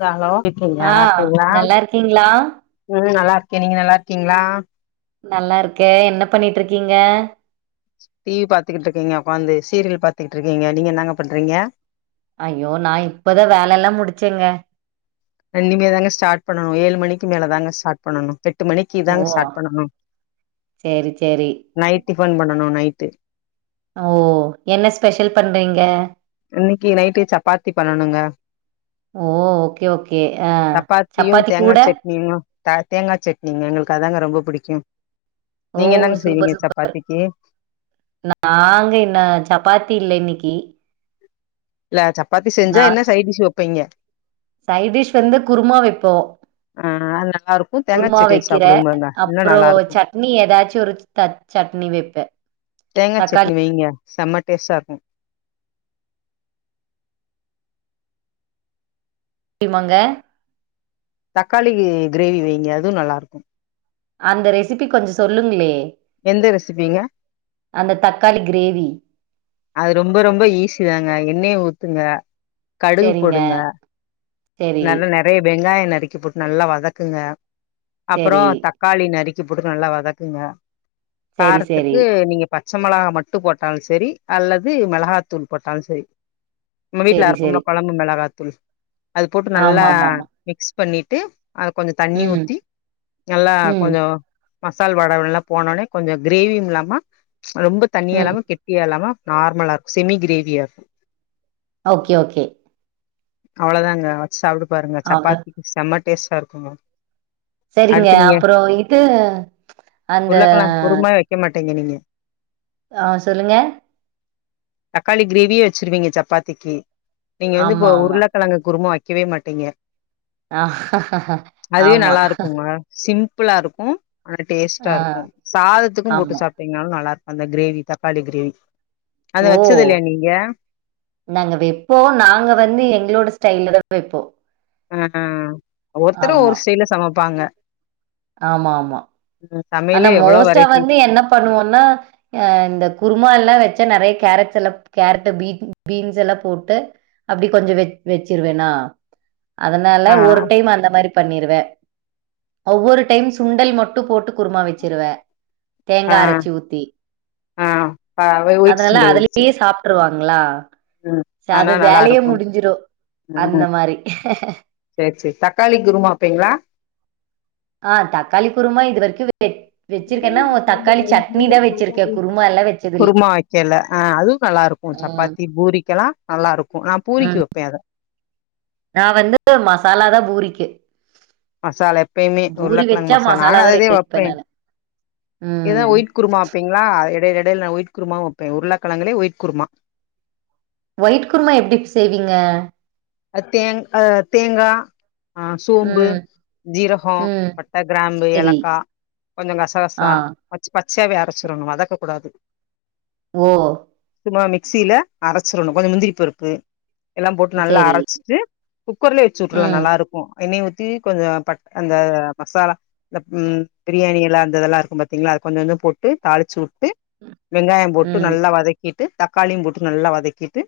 ம் ஆ நல்லா இருக்கீங்களா? நல்லா இருக்கே நீங்க நல்லா இருக்கீங்ளா நல்லாருக்க என்ன பண்ணிட்ருக்கீங்க டிவி பாத்துக்கிட்ருக்கீங்க உக்காந்து சீரியல் பாத்துகிட்ருக்கீங்க நீங்க என்னாங்க பண்றீங்க ஐயோ நா இப்பதா வேல எல்லா முடிச்சேங்க இணிமே தாங்க ஸ்டாட் பண்ணணு ஏழு மணிக்கு மேல தாங்க ஸ்டாட் பண்ணணு எட்டு மணிக்கு ஓ! தாங்க ஸ்டாட் பண்ணு சரி, சரி. நைட் டிப்பன் பண்ணணு நைட்டு ஓ என்ன ஸ்பெஷல் பண்றீங்க இன்னைக்கு நைட்டு சப்பாத்தி பண்ணணுங்க ஓ ஓகே ஓகே ஆ சப்பாத்தியு சப்பாத்தி தேங்கா கூட சட்னியு த தேங்கா சட்னிங்க எங்களுக்கு அதாங்க ரொம்ப புடிக்கும் ஓ! நீங்க என்னங்க சூப்பர், செய்வீங்க சூப்பர். சப்பாத்திக்கு நாங்க இன்னு சப்பாத்தி இல்ல இன்னைக்கு இல்ல சப்பாத்தி செஞ்சா என்ன சைடிஷ் வப்பீங்க சைடிஷ் வந்து குருமா வெப்போ ஆ அது நல்லா இருக்கு தேங்கா குருமா சட்னி வச்சு வெக்கிற சாப்பிடுங்க பாருங்க இன்னு அப்புறோ நல்லா இருக்கு சட்னி ஏதாச்சு ஒரு த சட்னி வெப்பே தேங்கா சட்னி வெய்ங்க செம்ம டேஸ்ட்டா இருக்கு டிமாங்க தக்காளி கிரேவி வெய்ங்க அதுவு நல்லா இருக்கு அந்த ரெசிபி கொஞ்சோ சொல்லுங்ளே எந்த ரெசிபிங்க அந்த தக்காளி கிரேவி அது ரொம்ப ரொம்ப ஈஸி தாங்க எண்ணெய ஊத்துங்க கடுகு சரிங்க. போடுங்க சரி, நல்ல நேர நெறைய வெங்காய நறுக்கி போட்டு நல்லா வதக்குங்க அப்புறோ சரி, தக் காளி நறுக்கி போட்டு நல்லா வதக்குங்க சரி, சரி, காரத்துக்கு நீங்க பச்ச மொளகா மட்டு போட்டாலு செரி அல்லது மெளகாத்தூள் போட்டாலு செரி நம்ம வீட்ல சரி, அரப்போமில்ல சரி. கொழம்பு மெளகாத்தூள் அது போட்டு நல்லா ஆமாமாமா. மிக்ஸ் பண்ணிட்டு அத கொஞ்சோ தண்ணி ம், ஊத்தி நல்லா ம், கொஞ்சோ மசால் வடவு எல்லா போனோனே கொஞ்சோ‌ கிரேவியு இல்லாம ரொம்ப தண்ணியா ம். இல்லாம கெட்டியா இல்லாம நார்மலா இருக்கு செமி கிரேவியா இருக்கு ஓக்கே ஓக்கே அவ்ள தாங்க வச் சாப்ட்டு பாருங்க அவ சப்பாத்திக்கு செம டேஸ்ட்டா இருக்குங்க செரிங்க அடுத்து நீங்க அப்றோ இது அந்த உருளக்கெழங்கு குருமா வைக்க மாட்டீங்க நீங்க ஆ சொல்லுங்க தக்காளி கிரேவியே வச்சிருவீங்க சப்பாத்திக்கு நீங்க வந்துப் ஆமா, ஆமா. உருளக்கிழங்கு குருமா வைக்கவே மாட்டீங்க ஆ அதுவே ஆமா நல்லா இருக்குங்க சிம்பிளா இருக்கு ஆனா டேஸ்ட்டா ஆ இருக்கு சாதத்துக்கும் போட்டு ஆமா. சாப்ட் டிங்னாலு நல்லா இருக்கு அந்த கிரேவி தக்காளி கிரேவி அத ஓ! வச்சது இல்லயா நீங்க நாங்க வெப்போ நாங்க வந்து எங்ளோட ஸ்டைல்லதா வெப்போ அ ஹ ஒவ்வொருத்தரு ஒவ்வொரு ஸ்டைல்ல சமைப்பாங்க ஆமா ஆமா ம், ஆனா சமையலே எவ்ளோ மோஸ்டா வெரைட்டி வந்து என்ன பண்ணுவோனா அ இந்த குருமா எல்லா வச்சா நெறய கேரட்ஸ் எல்லா கேரட் பீட் பீன்ஸ் எல்லா போட்டு அப்டி கொஞ்சோ வெச் வெச்சிருவ நா அதனால ஆ ஒரு டைம் அந்த மாரி பண்ணிருவ ஒவ்வொரு டைம் சுண்டல் மட்டு போட்டு குருமா வச்சிருவ தேங்கா ஆ அரச்சி ஊத்தி ஆ ப அவ ஒய்ட் அதனால சுண்டல் வச்சு அதுலயே சாப்ட்டுருவாங்ளா ம் ச ஆனா அது நல்லா வெலயே இருக்கும் முடிஞ்சிரு அந்த மாரி சேர் சேரி தக்காளி குருமா வப்பீங்ளா ஆ தக்காளி குருமா இது வரைக்கு [inaudible] வெச்சிருக்கேன்னா தக்காளி சட்னி தா வச்சிருக்கே குருமா எல்லா வச்சதில்ல குருமா வைக்கல அ அதுவு நல்லா இருக் கு ம் சப்பாத்தி பூரிக்கெலா நல்லா இருக்கு நா பூரிக்கு ம் வப்பே அத நா வந்து மசாலாதா பூரிக்கு மசாலா எப்பய்மே பூரி உருளக்கிழங் வெச்சா மசாலா நானு தா ரெடி அதேதே வெப்பே வப்பே நானு இததா ம் ஒயிட் குருமா வப்பீங்ளா எடேல எடேல நா ஒயிட் குருமாவு வப்பே உருளக்கிழங்கிலயே ஒயிட் குருமா ஒயிட் குருமா எப்டி செய்வீங்க அது தேன் அ தேங்கா ஆ சோம்பு ம் ஜீரகோ ம் பட்ட கிரம்பு செரி ஏலக்கா கொஞ்சோ ஆ கசகசா வச் பச்சயாவே அரைச்சிரனு வதக்க கூடாது ஓ சும்மா மிக்சில அரைச்சிரணு கொஞ்சோ மிந்திரி பருப்பு எல்லா போட்டு நல்லா அர செரி சிட்டு குக்கர்லே வச்சு வுட்ரலா ம் நல்லா இருக்கு எண்ணய ஊத்தி கொஞ்சோ பட் அந்த மசாலா இந்த ம் பிரியாணி இல அந்த இதெல்லா இருக்கு பாத்தீங்ளா அத கொஞ்சோ கொஞ்சோ போட்டு தாளிச்சு வுட்டு வெங்காயோ போட்டு ம் நல்லா வதக்கிட்டு தக்காளியு போட்டு நல்லா வதக்கிட்டு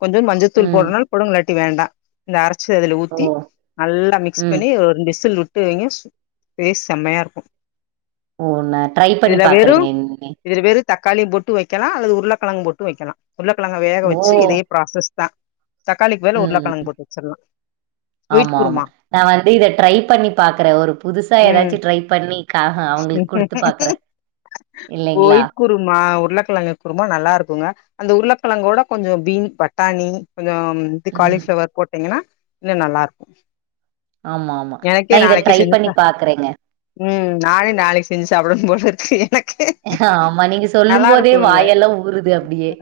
கொஞ்சோ மஞ்சத்தூள் ம் போடணுனாலு போடலா இல்லாட்டி வேண்டா இந்த அரைச்சி அதில ஓ ஊத்தி நல்லா மிக்ஸ் ம் பண்ணி ஒரு ரெண்டு உசில் வு ட்டு வைங்க சு டேஸ்ட் செமயா இருக்கு ஒ நா ட்ரை பண்ணி பாக்குறேங்க இன்மே தக்காளியு போட்டு வைக்கலா அல்லது உருளக்கெழங் போட்டு வைக்கலா உருளக்கெழங்க வேக ஓ வச்சி இதே ப்ராசஸ் தா தக் தக்காளிக்கு பதில ம் உருளக்கெழங்கு போட்டு வச்செற்லா ஆமா ஆமா நா வந்து இத ட்ரை பண்ணி பாக்குற ஒரு புதுசா ம் ஏதாச்சி ட்ரை பண்ணி கா ஹோ அவங்களுக் குடுத்து பாக்குற இல்லங்ளா ஒயிட் குருமா உருளக்கெழங்க குருமா நல்லா இருக்குங்க அந்த உருளக்கெழங்கோட கொஞ்சோ பீன் பட்டாணி கொஞ்சோம் இது ம் காலிஃப்ளவர் போட்டீங்கன்னா இன்னு நல்லா இருக்கு ஆமா ஆமா நா எனக்கே இத நாளைக்கு ட்ரை செஞ்சு பண்ணி சா பாக்குறேங்க ம் நானே நாளைக்கு செஞ்சு சாப்டனு போலருக்கு எனக்கே ஆமா நீங்க சொல்லும் நல்லா போதே இருக்குங்க வாயெல்லா ஊறுது அப்டியே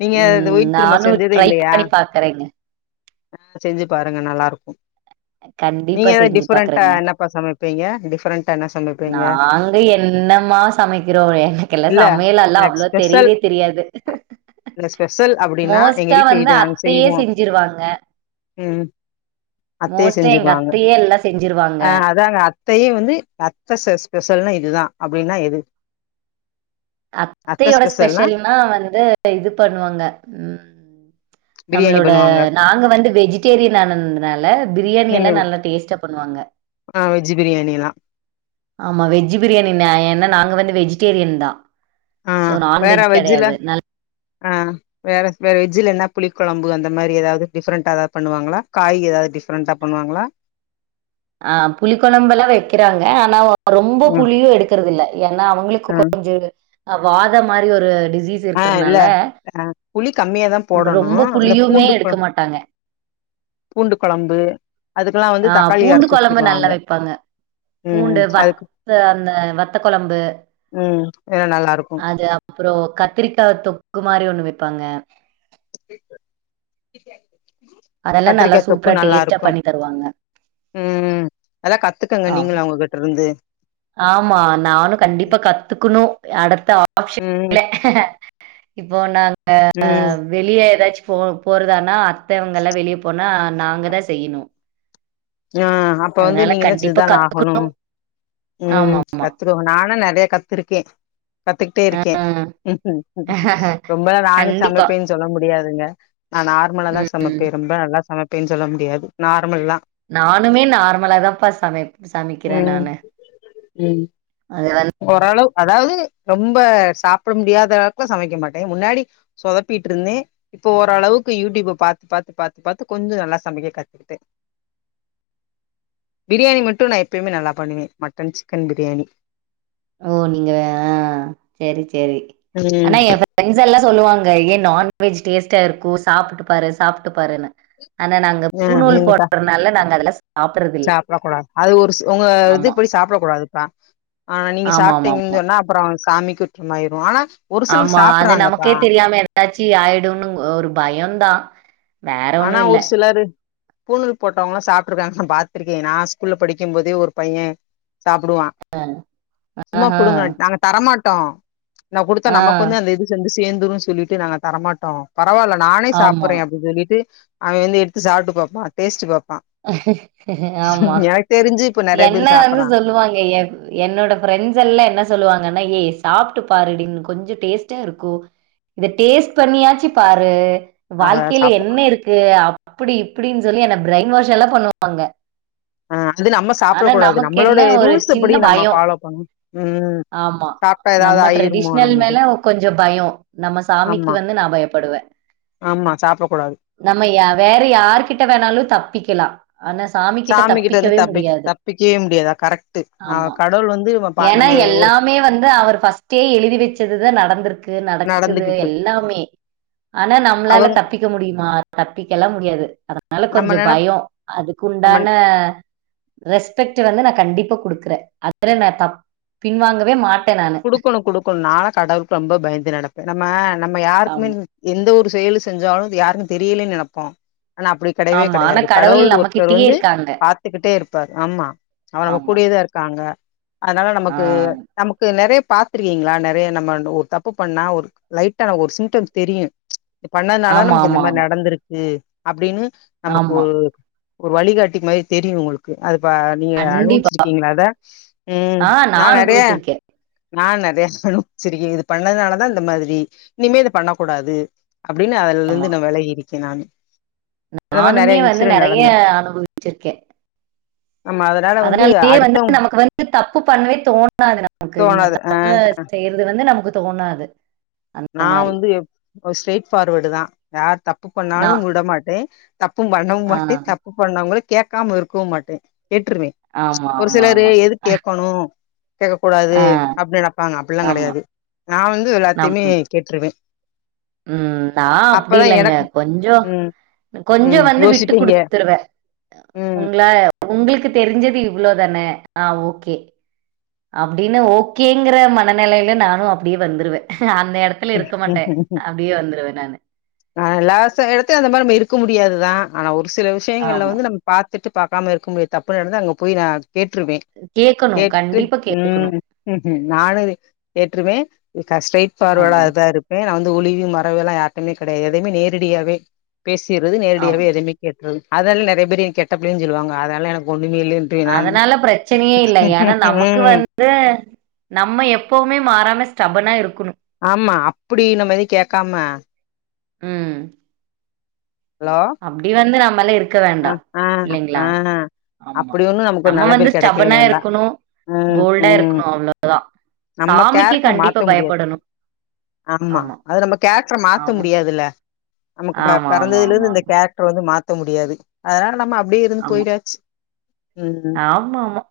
நீங்க அத ம் ஒயிட் குருமா நானு செஞ்சதே ட்ரை இல்லையா பண்ணி பாக்குறேங்க ஆ செஞ்சி பாருங்க நல்லா இருக்கு கண்டிப்பா நீங்க ஏதா செஞ்சு டிஃப்ரெண்டா பாக்குறேங்க என்ன ப்பா சமைப்பீங்க டிஃப்ரண்டா என்ன சமைப்பீங்க நாங்க என்னமா சமைக்கிறோ எனக்கல்லா இல்ல சமையலல்லா அவ்ள தெரியவே தெரியாது இதுல ஸ்பெஷல் அப்டின்னா எங்க மோஸ்ட்டா வீட் வந்து [unintelligible] அத்தையே செய்வோ செஞ்சிருவாங்க ம் அத்தையே மோஸ்ட்டா எங்க செஞ்சுருவாங்க அத்தையே எல்லா செஞ்சிருவாங்க அ அதாங்க அத் தையே வந்து அத்த ஸ்பெ ஸ்பெஷல்னா இதுதா அப்டின்னா எது அத்தையோட ஸ்பெஷல்னா வந்து இது பண்ணுவாங்க ம் பிரியாணி நம்மளோட பண்ணுவாங்க நாங்க வந்து வெஜிடேரியன் ஆனதுனால ப்ரியாணி நீங்க எல்லா நல்லா டேஸ்ட்டா பண்ணுவாங்க ஆ வெஜ்ஜி ப்ரியாணி எல்லா ஆமா வெஜ் ப்ரியாணின ஏன்னா நாங்க வந்து வெஜிடேரியன்தா ஆ வேற வெஜ்ஜில ஆ வேற வேற வெஜ்ஜில என்னா புளி கொழம்பு அந்த மாரி எதாவ்து டிஃப்ரெண்ட்டா எதாது பண்ணுவாங்களா காய் எதாது டிஃப்ரெண்டா பண்ணுவாங்களா ஆ புளி கொழம்பல்லா வைக்கிறாங்க ஆனா ரொம்ப ம் புளியு எடுக்றத இல்ல ஏன்னா அவுங்களுக்கு ம் கொஞ்சோ அ வாத மாரி ஒரு டிசீஸ் ஆ இல்ல இருக்கிறதுனால அ புளி கம்மியாதா போடணு ரொம்ப இந்த புளியுமே பூண்டு கொழ எடுக்க மாட்டாங்க பூண்டு கொழம்பு அதுக்கெல்லா வந்து ஆ தக்காளி பூண்டு அரச்சு கொழம்பு நல்லா ஊத்திருவாங்க வெப்பாங்க ம் பூண்டு அதுக்கு வத்த அந்த வத்த கொழம்பு ம் ஏனா நல்லா இருக்கு அது அப் றோ கத்திரிக்கா தொக்கு மாரி ஒண்ணு வைப்பாங்க [inaudible] அதெல்லாம் நல்லா கத்திரிக்கா தொக்கு சூப்பரா நல்லா டேஸ்ட்டா இருக்கு பண்ணி தருவாங்க ம் அதல்லா கத்துக்கங்க நீங்களு ஆமா அவுங்கிட்ட ருந்து ஆமா நானு கண்டிப்பா கத்துக்கணு அடுத்த ஆப்ஷன் ம் இல்ல இப்போ நாங்க ம் வெளிய ஏதாச்சு போ போறதானா அத்த அவுங்கல்லா வெளிய போனா நாங்க தா செய்யிணு ஆ அப்ப வந்து நீங்க தா கண்டிப்பா செஞ்சதா கத்துக்கணும் ஆகணு ம் ஆமாம். ரத் துகோங்க நானு நெறைய கத்துருக்கே கத்துக்கிட்டே ஆ இருக்கே ரொம்பெல்லா நானு கண்டிப்பா. சமப்பேன்னு சொல்ல முடியாதுங்க நா நார்மலா தா ம். சமைப்பே ரொம்ப நல்லா சமப்பேன்னு சொல்ல முடியாது நார்மல்தா நானுமே நார்மலா தான்ப்பா சமை ம் ம் அது வந் ஓரளவு அதாவ்து ரொம்ப சாப்ட முடியாத அளவுக்குலா சமைக்க மாட்டே முன்னாடி சொதப்பிட்ருந்தே இப்போ ஓரளவுக்கு யூடியூப பாத்து பாத்து பாத்து பாத்து கொஞ்சோ நல்லா சமைக்க கத்துக்கிட்டே பிரியாணி மட்டு நா எப்பியுமே நல்லா பண்ணுவே மட்டன் சிக்கன் பிரியாணி ஓ நீங்க ஆ செரி செரி ம் ஆனா எ ஃப்ரெண்ட்ஸ் எல்லா சொல்லுவாங்க ஏ நான்வெஜ் டேஸ்டா இருக்கு சாப்ட்டு பாரு சாப்ட்டு பாருன்னு ஆனா நாங்க அ பூணூல் [unintelligible] போடுறனால நாங்க அதெல்லாம் சாப்பிடுறதில்ல. சாப்ட கூடாது அது ஒரு உங்க இது ஆமா. அப்டி சாப்டக்கூடாதுப்பா ஆனா நீங்க ஆமாமாம். சாப்டீங்கன் சொன்னா அப்றோ சாமிக்குத்த மாயிரு ஆனா ஒரு சிலர் ஆமா அது சாப்டுறாங்கப்பா நமக்கே தெரியாம ஏதாச்சி ஆய்டுனு ஒரு பயோதா ஆனா ஒரு சிலரு பூணல் போட்டவங்ளா சாப்ட்டுருக்காங்க நா பாத்ருக்கே நா ஸ்கூல்ல படிக்கு போதே ஒரு பைய சாப்டுவா சும்மா ஆஹ. குடுங்க நாங்க தரமாட்டோ நா குடுத்த ஆ. நமக்கு வந்து அந்த இது ச்சு வந்து சேந்துருன்னு சொல்லிட்டு நாங்க தரமாட்டோ பரவால்ல நானே ஆமா. சாப்புறே அப்டி சொல்லிட்டு அவ வந்து எட்த்து சாப்ட்டுபாப்பா டேஸ்டுபாப்பா ஆமா இப்ப நெறைய என்ன பேர் வந்து சாப்புறா சொல்லுவாங்க எ என்னோட ஃப்ரெண்ட்ஸ் எல்லா என்ன சொல்லுவாங்கன்னா ஏய் சாப்ட்டு பாருடினு கொஞ்சோ டேஸ்ட்டா இருக்கு இத டேஸ்ட் பண்ணியாச்சு பாரு அத வாழ்க்கையில சாப்புறா என்ன இருக்கு அப்டி இப்டின் சொல்லி என்ன பிரென் வாஷ்ல்லா பண்ணுவாங்க ஆ அது நம்ம சாப்டக் ஆனா கூடாது நமக்கு என்ன நம்மளோட ஒரு ரூல்ஸ் சின்ன படி நம்ம பயம். ஃபாலோ பண்ணு ம் ஆமா சாப்ட்டா ஏதாவது நம்ம ஆயிருமோ ட்ரெடிஷ்னல் நமக்கு மேல கொஞ்சோ பயோ நம்ம சாமிக்கு ஆமா வந்து நா பயப்படுவே ஆமா சாப்ட கூடாது நம்ம வேற யார்கிட்ட வேணாலு தப்பிக்கலா ஆனா சாமி சாமி கிட்ட வந்து தப்பி தப்பிக்கயே முடியாது கரெக்ட் ஆ கடவுள் வந்து பா ஏனா நம்ம ஒரு எல்லாமே வந்து அவரு ஃபஸ்ட் எழுதி வச்சதுதா நடந்துருக்கு நடக்குது நடந்துகிட்டு இருக்கு எல்லாமே ஆனா நம்ளால அவங்க தப்பி க்க முடியுமா தப்பிக்கல்லா முடியாது அதனால நம்ம கொஞ்சோ நெனப் பயோ அதுக்கு நம்ம உண்டான ரெஸ்பெக்ட் வந்து நா கண்டிப்பா குடுக்குறே அதுல நா தப் பின்வாங்கவே மாட் குடுக்கணு குடுக்கணு நாள கடவுளுக்கு ரொம்ப பயந்து நடப்பே நம்ம நம்ம யாருக்குமே ஆமா. எந்த ஒரு செயலு செஞ்சாலு யாருக்கு தெரில நெனப்போ ஆனா அப்டி கெடயவே ஆமா. ஆனா கெடையாது கடவுள் ஒருத்தர் நம்மகிட்டயே வந்து இருக்காங்க. பாத்துக்கிட்டே இருப்பார் ஆமா அவ நம்ம ஆமா. கூடியேதா இருக்காங்க அதனால ஆ. நமக்கு நெறய பாத்துருக்கீங்ளா நெறய நம்ம ஒரு தப்பு பண்ணா ஒரு லைட்டா நமக்கு ஒரு சிம்டம் தெரியு இப்டி பண்ணதுனால ஆமா, நமக்கு இந்த ஆமா, மாரி ஆமா. நடந்திருக்கு அப்டின்னு நமக்கு ஆமா. ஒரு வழிகாட்டி மாரி தெரியு உங்ளுக்கு அது பா நீங்க கண்டிப்பா. அனுவிச்சிருக்கீங்ளா அத ம் ஆ நா நான் நறய அனுபவிச்சிருக்கேன். நா நறய படு சேரி இது பண்ணதுனாலதா இந்த மாதிரி இனிமே இத பண்ண கூடாது அப்டின்னு அதுல ஆமா. இருந்து நா வெலகிருக்கே நானு அந்த மாரி நானுமே நெறைய வந்து இன்சிடென்ட் நெறய நடந்திருக்கு அனுபவிச்சிருக்கே ஆமா அத அதனாலயே வந்து நமக்கு வந்து தப்பு பண்ணவே தோ ணாது நமக்கு இந்த தோணாது ஆ தப்பா செய்றது வந்து நமக்கு தோணாது அந்த மாரி ஸ்ட்ரைட் ஃபார்வேடு தா யார் தப்பு பண்ணாலு நான் விடமாட்டே தப்பு பண்ணவு ஆ, மாட்டே தப்பு பண்ணவங்கள கேக்காம இருக்கவு மாட்டே கேட்டுருவே ஆமா ஒரு ஆமா சிலரு ஆமா எது கேக்கனு கூடாது ஆ, அப்டி நெனப்பாங்க அப்டிலா ஆமா கெடயாது நா வந்து நம் எல்லாத்தையுமே கேட்ருவே ம் நா அப்டி அப்பதா இல்லங்க எனக்கு கொஞ்சொ ம் கொஞ்சொ ம் வந்து விட்டு யோசிப்பீங்க குடுத்துருவ உங்ளா உங்ளுக்கு தெரிஞ்சது இவ்ளோ தானெ ஆ ஓகே அப்டின்னு ஓக்கேங்ற மனநெலயில நானு அப்டியே வந்துருவே அந்த எடத் துல இருக்க மாட்டே ம் அப்டியே வந்துருவெ நானு ஆ எல்லாச எடத்த அந்த மாரி நம்ம இருக்க முடியாதுதா ஆனா ஒரு சில விஷயங்கள்ல ஆமா வந்து நம்ம பாத்துட்டு பாக்காம இருக்க முடிய தப்பு நடந்த அங்க போய் நா கேட்ருவே கேட்கணும் கேட்டுட்டு கண்டிப்பா உம் கேட்கணும் நானு கேட்ருவெ ஸ்டைட் ஆ ஃபார்வடாதா இரு ப்பே நா வந்து ஒளிவு மறவு எல்லா யாருட்டயுமே கெடயாது எதுவுமே நேரடியாவே பேசிற்றது ஆமா நேரடியாவே எதுவ்மே கேட்ரது அதனால நெறைய பேர் என் கெட்ட பிள்ளேன்னு சொல்லுவாங்க அதானால எனக்கு ஒன்னுமேயில்ல அதனால பிரச்சனையே இல்ல ஏன்னா நமக்கு ம் வந்து நம்ம எப்பவுமே மாறாம ஸ்டபனா இருக்கணு ஆமா அப்படி நம்ம எத கேக்காம உம் ஹலோ அப்டி வந்து நம்மாலால இருக்க ஆ வேண்டா ஆ இல்லேங்ளா ஆ ஆமா அப்டி ஒண்ணு நமக்கு ஒரு நம்ம நல்ல வந்து பேர் கெடைக்கவே ஸ்டபனா வேண்டா இருக்கணு ம் போல்டா ம் இருக்கணு அவ்ளோதா நம்ம சாமிக்கு கேரக்டர கண்டிப்பா மாத்த முடியாது பயப்படணு ஆமா அது நம்ம கேரக்ர மாத்த ஆமா முடியாதுல்ல நமக்கு ஆமா ஆமா பிறந்ததுல ஆமா இருந்து இந்த கேரக்ட் வந்து மாத்த முடியாது அதனால நம்ம அப்டியே இருந்து ஆமா போய்டாச்சு ம்ம் ஆமா ஆமா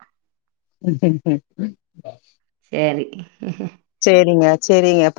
உ சேரி சேரிங்க சேரிங்க பா